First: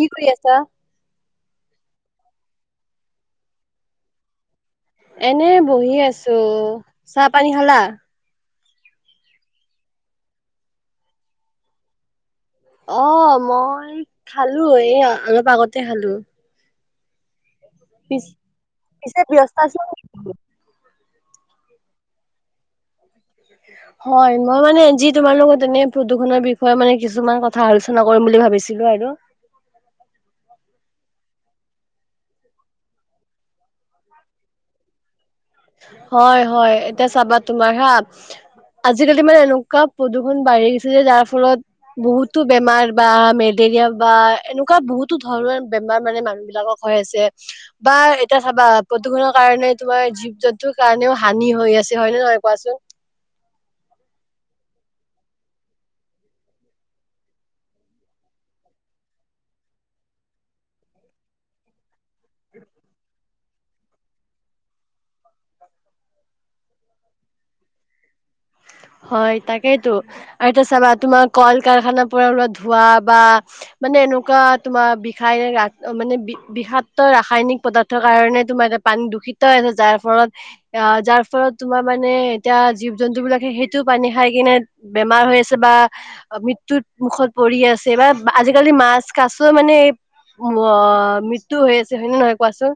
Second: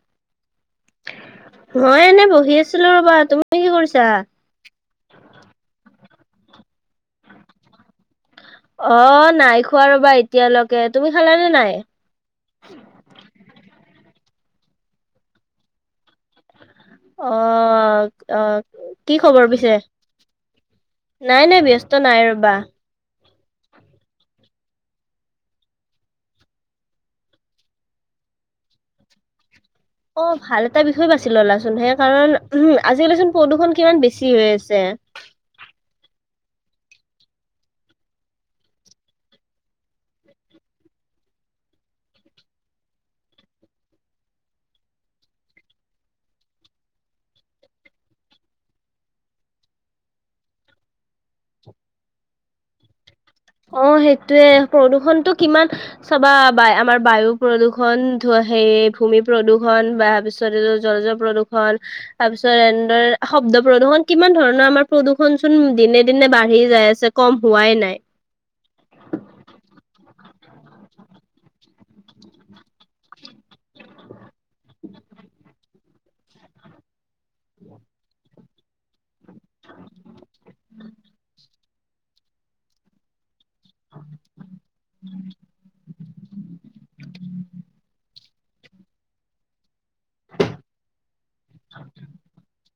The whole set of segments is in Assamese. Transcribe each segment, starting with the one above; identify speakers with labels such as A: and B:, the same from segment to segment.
A: কি কৰি আছা?
B: মই এনে বহি আছিলো ৰবা, তুমি কি কৰিছা?
A: এনে বহি আছো, চাহ পানী খালা?
B: অ নাই খোৱা ৰবা এতিয়ালৈকে, তুমি খালানে নাই?
A: অ মই খালো এই অলপ আগতে খালো।
B: অ
A: পি
B: অহ কি
A: পিছে
B: খবৰ
A: ব্যস্ত
B: পিছে?
A: আছিলা নেকি?
B: নাই নাই ব্যস্ত নাই ৰবা।
A: [unintelligible] হয় মই মানে যি তোমাৰ লগত এনে প্ৰদূষণৰ বিষয়ে মানে কিছুমান কথা আলোচনা কৰিম বুলি ভাবিছিলো আৰু।
B: অ ভাল এটা বিষয় বাচি ললাচোন সেই কাৰণ উ আজিকালিচোন প্ৰদূষণ কিমান বেছি হৈ আছে।
A: হয় হয় এতিয়া চাবা তোমাৰ হা আজিকালি মানে এনেকুৱা প্ৰদূষণ বাঢ়ি গৈছে যে যাৰ ফলত বহুতো বেমাৰ বা মেলেৰিয়া বা এনেকুৱা বহুতো ধৰণৰ বেমাৰ মানে মানুহবিলাকক হৈ আছে বা এতিয়া চাবা প্ৰদূষণৰ কাৰণে তোমাৰ যি জন্তুৰ কাৰণেও হানি হৈ আছে হয় নে নহয় কোৱাচোন।
B: অ সেইটোৱে প্ৰদূষণটো কিমান চাবা বা আমাৰ বায়ু প্ৰদূষণ ধু হে ভূমি প্ৰদূষণ বা পিছ পিছত জলজ প্ৰদূষণ তাৰপিছত এনেদৰে শব্দ প্ৰদূষণ কিমান ধৰণৰ আমাৰ প্ৰদূষণ চোন দিনে, দিনে বাঢ়ি যায় আছে, কম হোৱাই নাই।
A: হয় তাকেইতো, আৰু এতিয়া চাবা তোমাৰ কল-কাৰখানাৰ পৰা ওলোৱা ধোৱা বা মানে এনেকুৱা তোমাৰ বিষাক্ত মানে বি-বিষাক্ত ৰাসায়নিক পদাৰ্থৰ কাৰণে তোমাৰ এটা পাণী দূষিত হৈ আছে যাৰ ফলত, আ যাৰ ফলত তোমাৰ মানে এতিয়া জীৱ-জন্তু বিলাকে টো পানী খাই কিনে বেমাৰ হৈ আছে বা মৃত্যুত মুখত পৰি আছে বা আজিকালি মাছ কাছ মানে, আ মৃত্যু হৈ আছে হয়নে নহয় কোৱাচোন।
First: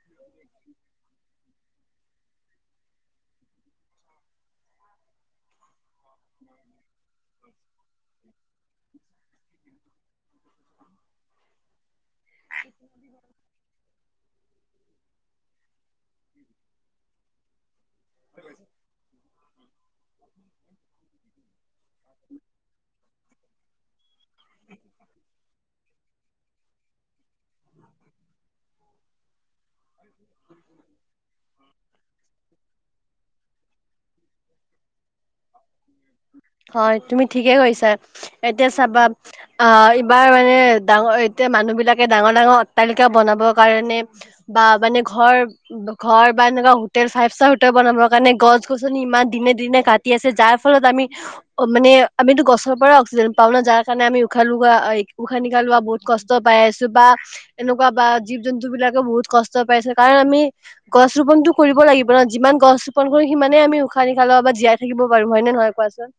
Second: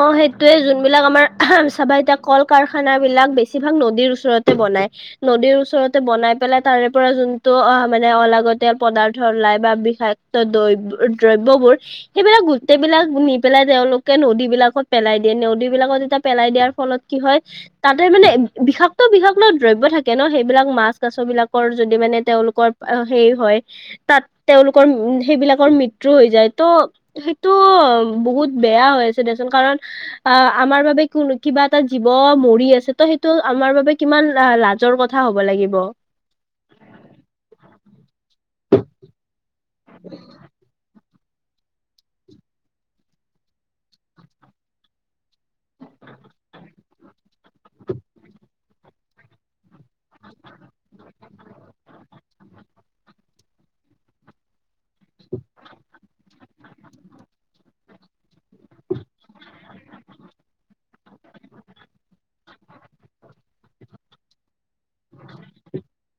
B: অ' সেইটোয়ে যোনবিলাক আমাৰ চাবা এতিয়া কল-কাৰখানা বিলাক বেছিভাগ নদীৰ ওচৰতে বনাই। নদীৰ ওচৰতে বনাই পেলাই তাৰে পৰা যোনটো অ' মানে অলাগতীয়াল পদাৰ্থ ওলাই বা বিষাক ক্ত দ্ৰ-দ্ৰব্যবোৰ সেইবিলাক গোটেইবিলাক নি পেলাই তেওঁলোক কে নদী বিলাকত পেলাই দিয়ে, নদী বিলাকত এতিয়া পেলাই দিয়াৰ ফলত কি হয় তাতে মানে বিষাক্ত, বিষাক্ত দ্ৰব্য থাকে থাকে ন, সেইবিলাক মাছ কাছ বিলাকৰ যদি মানে, তেওঁলোকৰ হেৰি হয় তাত তেওঁলোকৰ সেইবিলাকৰ মৃত্যু হৈ যায়, ত' তো বহুত বেয়া হৈ আছে দে চোন, কাৰণ আ, আমাৰ বাবে কো কিবা এটা জীৱ মৰি আছে, ত' সেইটো আমাৰ বাবে কিমান লা-লাজৰ কথা হ'ব লাগিব।
A: হয় তুমি ঠিকে কৈছা, এতিয়া চাবা আ এইবাৰ এ ডাঙৰ, এতিয়া মানুহ বিলাকে ডাঙৰ ডাঙৰ অট্টালিকা বনাবৰ কাৰণে বা মানে ঘৰ ঘৰ বা এনেকা হোটেল ফাইভ ষ্টাৰ হোটেল বনাবৰ কাৰণে গছ-গছনি ইমান দিনে-দিনে কাট দি আছে যাৰ ফলত আমি অ' মানে আমিতো গছৰ পৰা অক্সিজেন পাওঁ না যাৰ কাৰণে আমি উশাহ লোৱা, এ উশাহ-নিশাহ লোৱা বহুত কষ্ট পাই আছো বা এনেকু কুৱা বা জীৱ-জন্তু বিলাকেও বহুত কষ্ট পাইছে, কাৰণ আমি গছ ৰোপনটো কৰিব লাগিব ন, যিমান গছ ৰোপন কৰো সিমানেই আমি উশান-নিশাহ ল'ব বা জীয়াই থাকিব পাৰো, হয়নে নহয় কোৱাচোন?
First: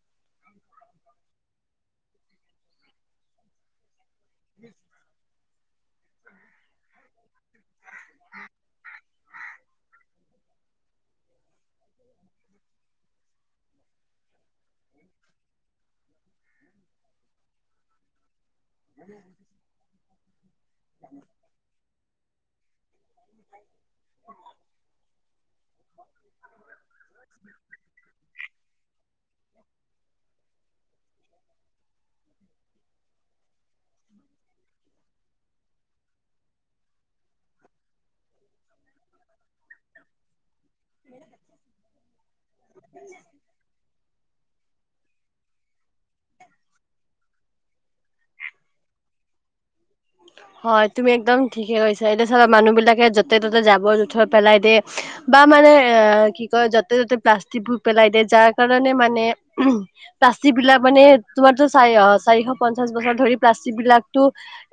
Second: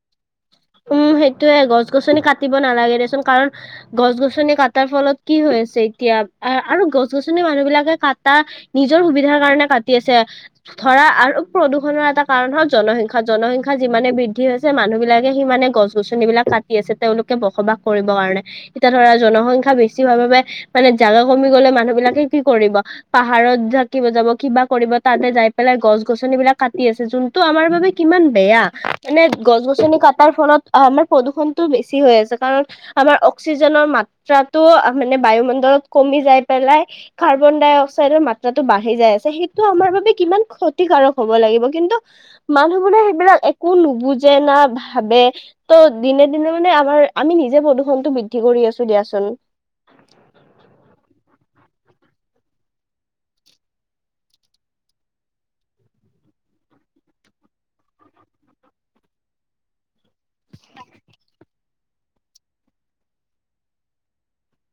B: উম, সেইটোয়ে গছ-গছনি কাটিব নালাগে দে চোন কাৰণ গছ-গছনি কাটাৰ ফলত কি হৈ আছে এতিয়া আহ আৰু গছ-গছনি মানুহ বিলাকে কটা নিজৰ সুবিধাৰ কাৰনে কাটি আছে ধৰা আৰু প্ৰদূষণৰ এটা কাৰণ হ'ল জনসংখ্যা। জনসংখ্যা যিমানে বৃদ্ধি হৈছে মানুহ বিলাক কে সিমানে গছ-গছনি বিলাক কাটি আছে, তেওঁলোকে বসবাস কৰিবৰ কাৰণে। এতিয়া ধৰা জনসংখ্যা বেছি বেছি হোৱাৰ বাবে, মানে জাগা কমি গ'লে মানুহবিলাকে কি কৰিব, পাহাৰত জা কি বজাব, কিবা কৰিব, তাতে যাই পেলাই গছ-গছনি বিলাক কাটি আছে। যোনটো আমাৰ বাবে কিমান বেয়া, মানে গছ-গছনি কাট টাৰ ফলত, আমাৰ প্ৰদূষণটো বেছি হৈ আছে। কাৰণ আমাৰ অক্সিজেনৰ মাত্ৰাটো, আ মানে বায়ুমণ্ডলত কমি যাই পেলাই কাৰ্বন ডাই অক্সাইডৰ মাত্ৰাটো বাঢ়ি যায় আছে। সেইটো আমাৰ বাবে, কিমান ক্ষতিকাৰক হ'ব লাগিব, কিন্তু মানুহবোৰে সেইবিলাক, একো নুবুজে না ভা ভাবে, ত' দিনে-দিনে মানে আমাৰ, আমি নিজে প্ৰদূষণতটো বৃদ্ধি কৰি আছো দিয়াচোন।
A: [unintelligible] হয়, তুমি একদম ঠিকে কৈছা। এতিয়া চাবা, মানুহবিলাকে য'তে-ত'তে, জাবৰ-জোথৰ পেলাই দিয়ে বা মানে এ, কি কয়, য'তে-ত'তে প্লাষ্টিকবোৰ পেলাই দিয়ে। যাৰ কাৰণে, মানে উ প্লাষ্টিক বিলাক মানে, তোমাৰতো চাৰি অ', চাৰিশ পঞ্চাশ বছৰ ধৰি, প্লাষ্টিক বিলাকতো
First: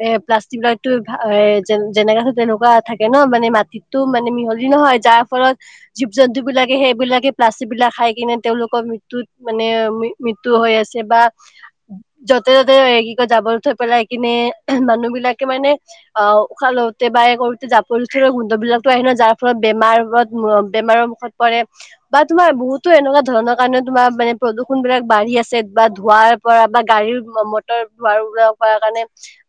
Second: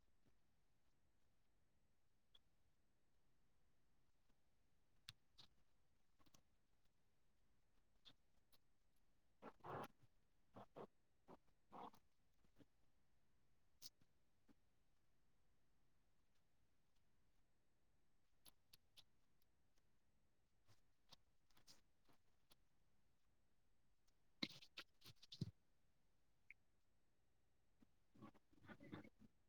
A: এ, প্লাষ্টিক বিলাকটো, এ যে-যেনেকা আছে তেনেকুৱা থাকে ন', মানে মাটিতো মানে মিহলি নহয়। যাৰ ফলত, জীৱ-জন্তু বিলাকে সেইবিলাকে প্লাষ্টিক বিলাক খাই কিনে, তেওঁলোকৰ মৃত্যু মৃত্যুত, মানে মৃ-মৃত্যু হৈ আছে বা য'তে-ত'তে এই কি কয় জাবৰ-জোথৰ পেলাই কিনে মানুহবিলাকে মানে অ, উশাহ লওঁতে বা কৰোতে জাবৰ-জোথৰৰ গোন্ধবিলাকটো আহে ন, যাৰ ফলত বেমাৰত বেমাৰৰ মুখত পৰে বা তোমাৰ বহুটো এনেকুৱা ধৰণৰ কাৰণে তোমাৰ মানে প্ৰদূষণবিলাক বাঢ়ি আছে বা ধোঁৱাৰ পৰা বা গাড়ীৰৰ মটৰ ধোঁৱাৰ কৰা কাৰণে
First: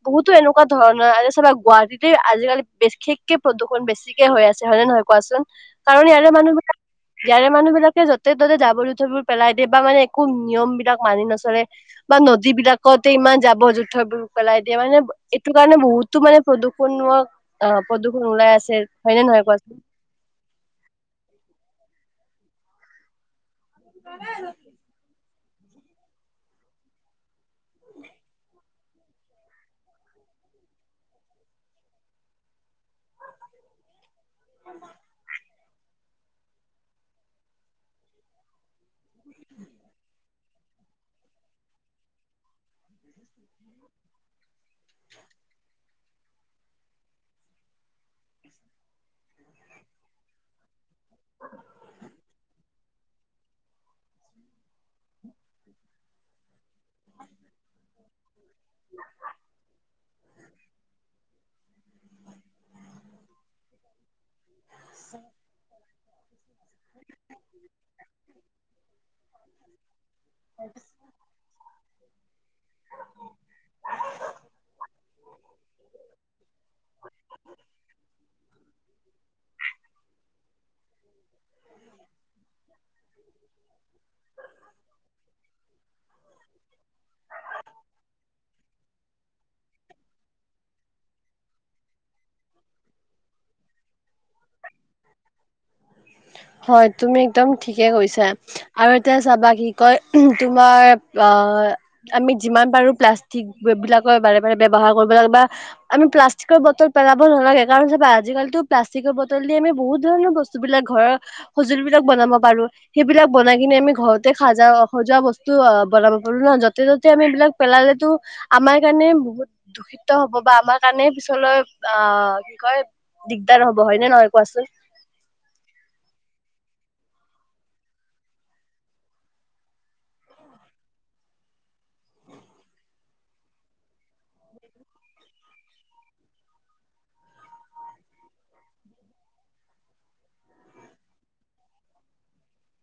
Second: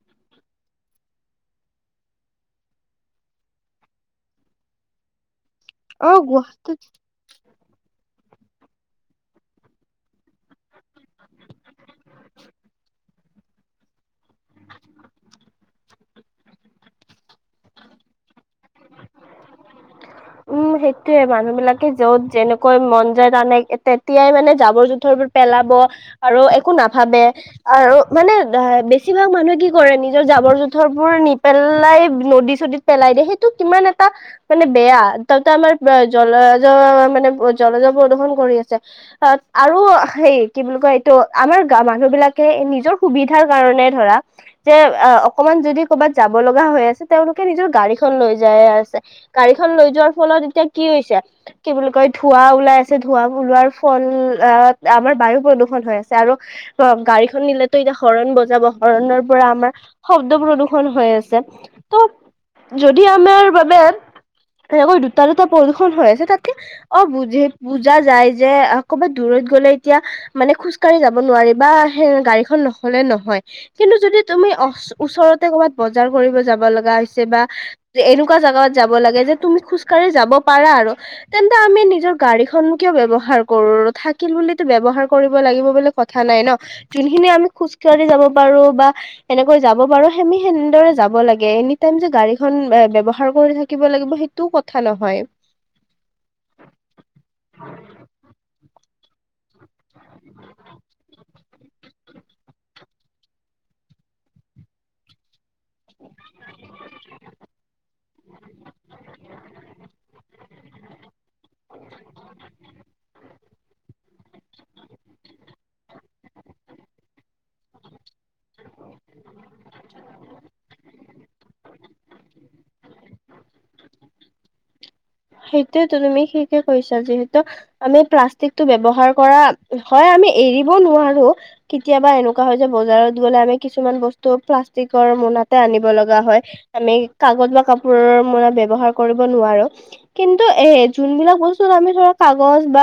A: বহুতো এনেকুৱা ধৰণৰ। আজি চাবা গুৱাহাটীতে আজিকালি বিশেষকে প্ৰদূষণ বেছি কে হৈ আছে হয়নে নহয় কোৱাচোন? কাৰণ
B: অ
A: ইয়াৰে
B: গুৱাহাটী
A: মানুহবিলাক ইয়াৰে মানুহবিলাকে যতে-ত'তে জাবৰ-জোঁথৰবোৰ পেলাই দিয়ে বা মানে একো নিয়মবিলাক মানি নচলে বা নদীবিলাকতে ইমান জাবৰ-জোঁথৰবোৰ পেলাই দিয়ে মানে এইটো কাৰণে বহুতো মানে প্ৰদূষণ অ প্ৰদূষণ ওলাই আছে হয়নে নহয় কোৱাচোন?
B: উম, সেইটোয়ে। মানুহবিলাকে য'ত যেনেকৈ মন যায় তানে তেতিয়াই মানে জাবৰ-জোঁথৰবোৰ পেলাব আৰু একো নাভাবে আৰু মানে বেছিভাগ মানুহে কি কৰে নিজৰ জাবৰ-জোঁথৰবোৰ নিপেলাই নদী-চদীত পেলাই দিয়ে সেইটো কিমান এটা মানে বেয়া। এইটো তাৰমানে জলজ মানে জলজৰ প্ৰদূষন কৰি আছে। তাত আৰু হেৰি কি বুলি কয় এইটো আমাৰ গা মানুহবিলাকে নিজৰ সুবিধাৰ কাৰণে ধৰা যে অ অকমান যদি ক'ৰবাত যাব লগা হৈ আছে তেওঁলোকে নিজৰ গাড়ীখন লৈ যাই আছে। গাড়ীখন লৈ যোৱাৰ ফলত এতিয়া কি হৈছে কি বুলি কয় ধোঁৱা ওলাই আ ছে ধোঁৱাবোৰ ওলোৱাৰ ফল আ আমাৰ বায়ু প্ৰদূষন হৈ আছে। আৰু অ, গাড়ীখন নিলেটো এতিয়া হৰন ব বজাব, হৰনৰ পৰা আমাৰ শব্দ প্ৰদূ্ষন হৈ আছে। ত' যদি আমাৰ বাবে এনেকৈ দুটা-দুটা প্ৰদূষন হৈ আছে তাতে অ বুজি বুজা যায় যে কবাত দূৰত গ'লে এতিয়া মানে খোজকাঢ়ি যাব নোৱাৰি বা সেই গাড়ীখন নহ'লে নহয় কিন্তু যদি তুমি ও ওচৰতে ক'ৰবাত বজাৰ কৰিব যাব লগা হৈছে বা এনেকুৱা জাগাত যাব লাগে যে তুমি খোজ যাব পাৰা আৰু তেন্তে আমি নিজৰ গাড়ীখন কিয় ব্যৱহাৰ কৰো থাকিল বুলিলেটো ব্যৱহাৰ কৰিব লাগিব বুলি কথা নাই ন। যোনখিনি আমি খোজ কঢ়ি যাব পাৰো বা এনেকৈ যাব পাৰো আমি সেনেদৰে যাব লাগে। এনি টাইম যে গাড়ীখন ব্যৱহাৰ কৰি থাকিব লাগিব সেইটোও কথা নহয়।
A: হয়, তুমি একদম ঠিকেই কৈছা। আৰু এতিয়া চাবা কি কয় তোমাৰ আ আমি যিমান পাৰো প্লাষ্টিকবিলাকৰ বাৰে বাৰে ব্যৱহাৰ কৰিব নালাগে বা আমি প্লাষ্টিকৰ বটল পেলাব নালাগে কাৰণ চাবা আজিকালিটো প্লাষ্টিকৰ বটল দি আমি বহুত ধৰণৰ বস্তুবিলাক ঘৰৰ সঁজুলিবিলাক বনাব পাৰো। সেইবিলাক বনাই কিনে আমি ঘৰতে সাজা সজোৱা বস্তু বনাব পাৰো ন য'তে-ত'তে আমি এইবিলাক পেলালেটো আমাৰ কাৰণে বহুত দূষিত হব বা আমাৰ কাৰণে পিছলৈ আ কি কয় দিগদাৰ হ'ব হয়নে নহয় কোৱাচোন?
B: সেইটোয়েটো তুমি ঠিকেই কৈছা যিহেতু আমি প্লাষ্টিকটো ব্যৱহাৰ কৰা, হয় আমি এৰিব নোৱাৰো কেতিয়াবা এনেকুৱা হয় যে বজাৰত গ'লে আমি কিছুমান বস্তু প্লাষ্টিকৰ মোনাতে আনিব লগা হয়। আমি কাগজ বা কাপোৰৰ মোনা ব্যৱহাৰ কৰিব নোৱাৰো কিন্তু এ যোনবিলাক বস্তুত আমি ধৰা কাগজ বা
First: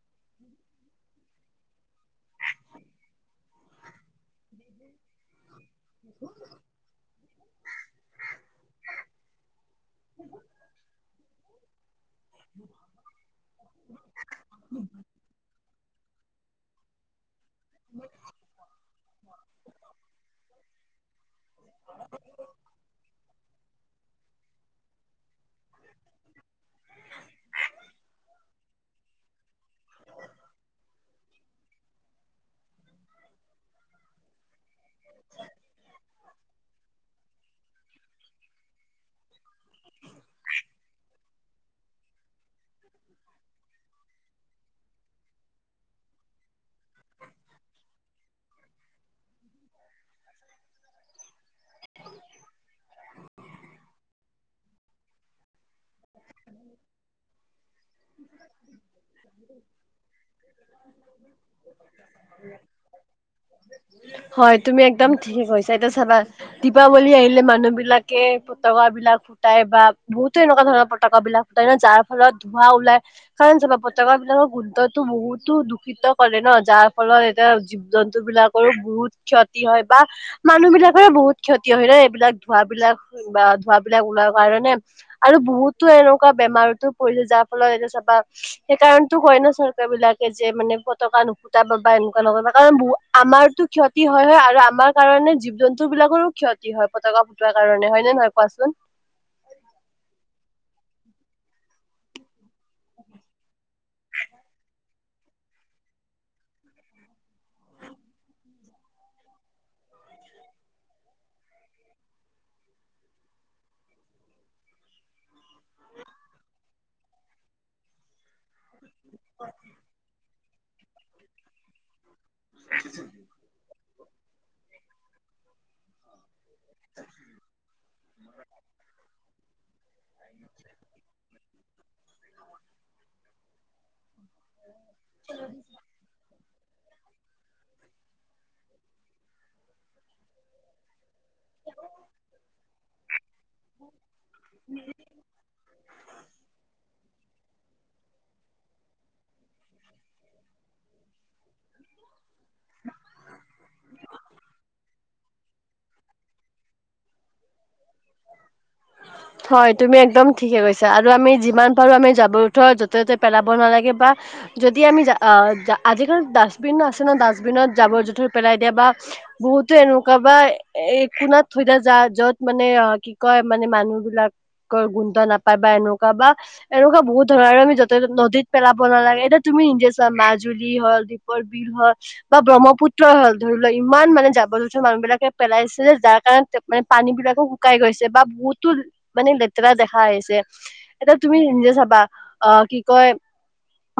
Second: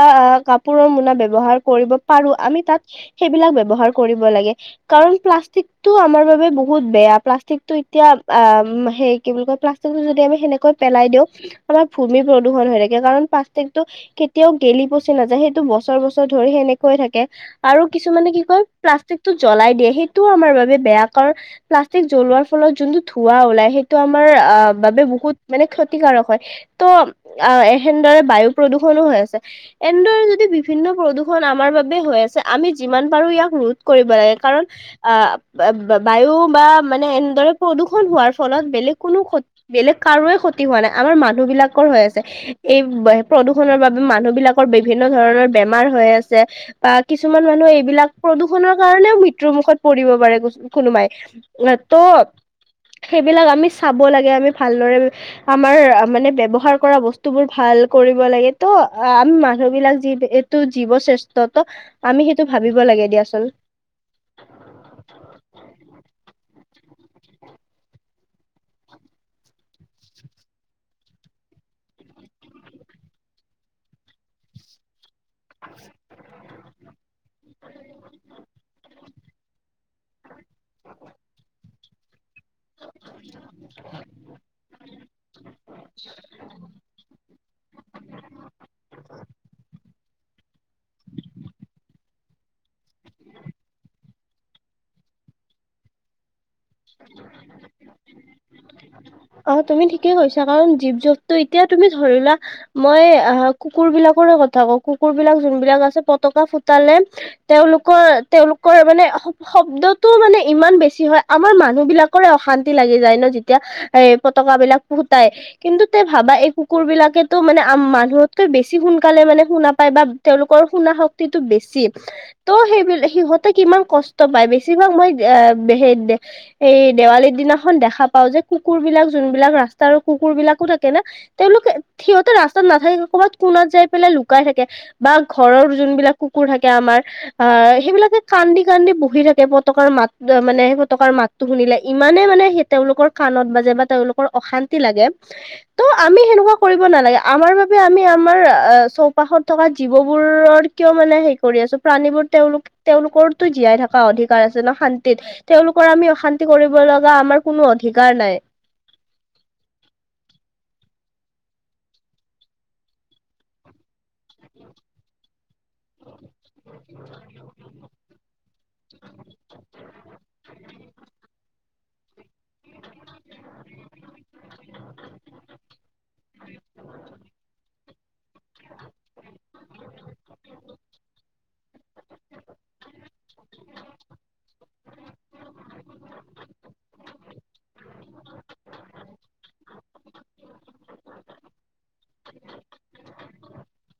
B: কাপোৰৰ মোনা ব্যৱহাৰ কৰিব পাৰো আমি তাত সেইবিলাক ব্যৱহাৰ কৰিব লাগে। কাৰণ প্লাষ্টিকটো আমাৰ বাবে বহুত বেয়া প্লাষ্টিকটো এতিয়া সে কি বুলি কয় প্লা টো যদি আমি সেনেকৈ পেলাই দিওঁ আমাৰ ভূমি প্ৰদূষণ হৈ থাকে কাৰণ প্লাষ্টিকটো কেত কেতিয়াও গেলি পচি নাযায় সেইটো বছৰ বছৰ ধৰি সেনেকৈ থাকে। আৰু কিছুমানে কি কয় প্লাষ্টিকতটো জ্বলাই দিয়ে সেইটোও আমাৰ বাবে বেয়া কাৰণ প্লাষ্টিক জ্বলোৱাৰ ফলত যোনটো ধোৱা ওলাই সেইটো আম মাৰ আ বাবে বহুত মানে ক্ষতিকাৰক হয়। ত অ এ সেনেদৰে বায়ু প্ৰদূষণো হৈ আছে। এনেদৰে যদি বিভিন্ন প্ৰদূষণ আমাৰ বাবে হৈ আছে আমি যিমান পাৰো ইয়াক ৰোধ কৰিব লাগে কাৰণ আ বায়ু বা মানে এনেদৰে প্ৰদূষণ হোৱাৰ ফলত বেলেগ কোনো ক বেলেগ কাৰো ক্ষতি হোৱা নাই আমাৰ মানুহবিলাকৰ হৈ আছে। এই ব প্ৰদূষণৰ বাবে মানুহবিলাকৰ বিভিন্ন ধৰণৰ বেমাৰ হৈ আছে। বা কিছুমান মানুহে এইবিলাক প্ৰদূষণৰ কাৰণেও মৃত্যুৰ মুখত পৰিব পাৰে কুচ কোনোমাই। নে ট সেইবিলাক আমি চাব লাগে আমি ভালদৰে আমাৰ মানে ব্যৱহাৰ কৰা বস্ত তোবোৰ ভাল কৰিব লাগে ত আমি মানুহ বিলাক যি এইটো জীৱ শ্ৰেষ্ঠ ত আমি সেইটো ভাবিব লাগে দিয়চোন।
A: হয় তুমি একদম ঠিকে কৈছা এতিয়া চাবা দীপাৱলী আহিলে মানুহবিলাকে ফতকাবিলাক ফুটাই বা বহুতো এনেকুৱা ধৰণৰ ফত তকাবিলাক ফুটাই ন, যাৰ ফলত ধোৱা ওলাই কাৰণ চা বা ফতকাবিলাকত গোন্ধত বহুতো দূষিত কৰে ন যাৰ ফলত এতিয়া জীৱ জন্তুবিলাকৰো বহুত ক্ষত তি হয় বা মানুহবিলাকৰৰে বহুত ক্ষতি হয় ন এইবিলাক ধোৱাবিলাক বা ধোৱাবিলাক ওলোৱা কাৰণে আৰ টো এনেকুৱা বেমাৰতো পৰিলে যাৰ ফলত এতিয়া চাবা সেইকাৰণতো কয় না চৰকাৰবিলাকে যে মানে পতকা নুফুটাব বা এনেকুৱা নকৰিবা কাৰণ বু আমাৰতো ক্ষতি হয় হয় আৰু আমাৰ কাৰণে জীৱ-জন্তুবিলাকৰো ক্ষত তি হয় পতকা ফুটোৱাৰ কাৰণে হয় নে নহয় কোৱাচোন?
B: অ তুমি ঠিকেই কৈছা কাৰণ জীৱ-জন্তু এতিয়া তুমি ধৰি লোৱা মই আহ কুকুৰ বিলাকৰয়ে কথা কওঁ কুকুৰ বিলাক যোনবিলাক আছে পতকা ফুটালে তেওঁলোকৰ তেওঁলোকৰ মানে শব্দটো মানে ইমান বেছি হয়। আমাৰ মানুহবিলাকৰে অশান্তি লাগি যায় ন যেতিয়া এ পতকাবিলাক ফুটাই কিন্তু তে ভাবা এই কুকুৰবিলাকেতো মানে আম মানুহত কে বেছি সোনকালে মানে শুনা পায় বা তেওঁলোকৰ শুনা শক্তিটো বেছি। ত সেইবিলাক সিহঁতে কিমান কষ্ট পায় বেছিভাগ মই [unintelligible] এই দেৱালীৰ দিনাখন দেখা পাও যে কুকুৰবিলাক যোন বিলাক ৰাস্তাৰ কুকুৰবিলাকো থাক কে না তেওঁলোকে সিহঁতে ৰাস্তাত নাথাকে ক'ৰবাত কোনাত যাই পেলাই লুকাই থাকে। বা ঘৰৰ যোনবিলাক কুকুৰ থাকে আমাৰ আহ, সেইবিলাকে কান্দি কান্দি বহি থাকে, পতকাৰ মাত মানে তকাৰ মাতটো শুনিলে ইমানে মানে, সেই তেওঁলোকৰ কাণত বাজে বা তেওঁলোকৰ অশান্তি লাগে। ত আমি সেনেকুৱা কৰিব নালাগে। আমাৰ বাবে আমি আমাৰ চৌপাশত থকা, জীৱবোৰৰ কিয় মানে সেই কৰি আছো। প্ৰাণীবোৰ তেওঁলোক তেওঁলোকৰতো জীয়াই থকা অধিকাৰ আছে ন, শান্তিত। তেওঁলোকৰ আমি অশান্তি কৰিব লগা আমাৰ কোনো অধিকাৰ নাই।
A: [inaudible] হয়, তুমি একদম ঠিকে কৈছা। আৰু আমি যিমান পাৰো আমি যাবৰ জোথৰ, য'তে- ত'তে পেলাব নালাগে। বা যদি আমি জা আজিকালি ডাষ্টবিন আছে, ন। ডাষ্টবিনত জাবৰ জোঁথৰ পেলাই দিয়া বা বহুতো এনেকুৱা বা একোনত থৈ দা যা যত ম নে অ কি কয় মানে মানুহ বিলাকৰ গোন্ধ নাপায় বা এনেকুৱা বা এনেকুৱা বহুত ধৰণৰ আৰু আমি য'তে নদীত পেলাব নালাগে। এতিয়া তুমি নিজে চোৱা মাজুলী হল পৰ বিল হ বা ব্ৰহ্মপুত্ৰ হ'ল। ধৰি লোৱা ইমান মানে জাবৰ- জোথৰ মানুহ বিলাকে পেলাইছে, যাৰ কাৰণে তে মানে পানী বিলাক শুকাই গৈছে বা মানে লেতেৰা দেখা হৈছে। এতিয়া তুমি নিজে চাবা, অ, কি কয়?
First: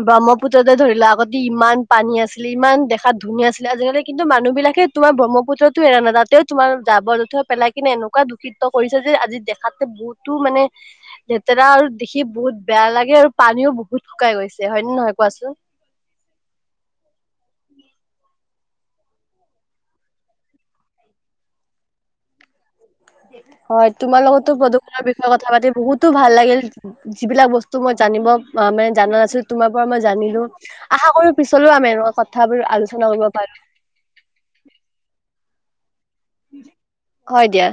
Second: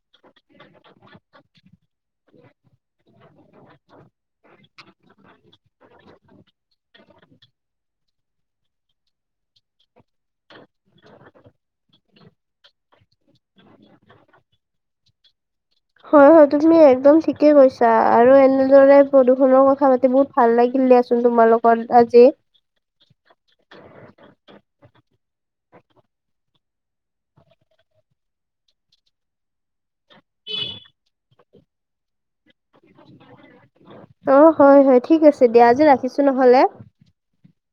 A: ব্ৰহ্মপুত্ৰতে ধৰিলা, আগতে ইমান পানী আছিলে। ইমান দেখাত ধুনীয়া আছিলে, আজিকালি কিন্তু মানুহ বিলাকে তোমাৰ ব্ৰহ্মপুতটো এৰা নাই। তাতেও যাবৰ যুথৰ, পেলাই কিনে এনো কোৱা দূষিত কৰিছে যে, আজি দেখাতে বহুতো মানে লেতেৰা আৰু দেখি বহুত বেয়া লাগে। আৰু পানীও বহুত শুকাই গৈছে হয় নে নহয়, কোৱাচোন?
B: হয়- হয়, তুমি একদম ঠিকে কৈছা, আৰু এনেদৰে প্ৰদূষণৰ কথা পাতি বহুত ভাল লাগিল দিয়াচোন। তোমাৰ লগত আজি
A: হয়। তোমাৰ লগতো প্ৰদূষণৰ বিষয়ে কথা পাতি বহুতো ভাল লাগিল। যিবিলাক বস্তু মই জানিব মানে জানা নাছিলো, তোমাৰ পৰা মই জানিলো। আশা কৰো পিছলৈও আমি এনকা কথাবোৰ আলোচনা কৰিব পাৰিম
B: অ, হয়- হয় ঠিক আছে দিয়া। আজি ৰাখিছো নহলে।
A: হয় দিয়া।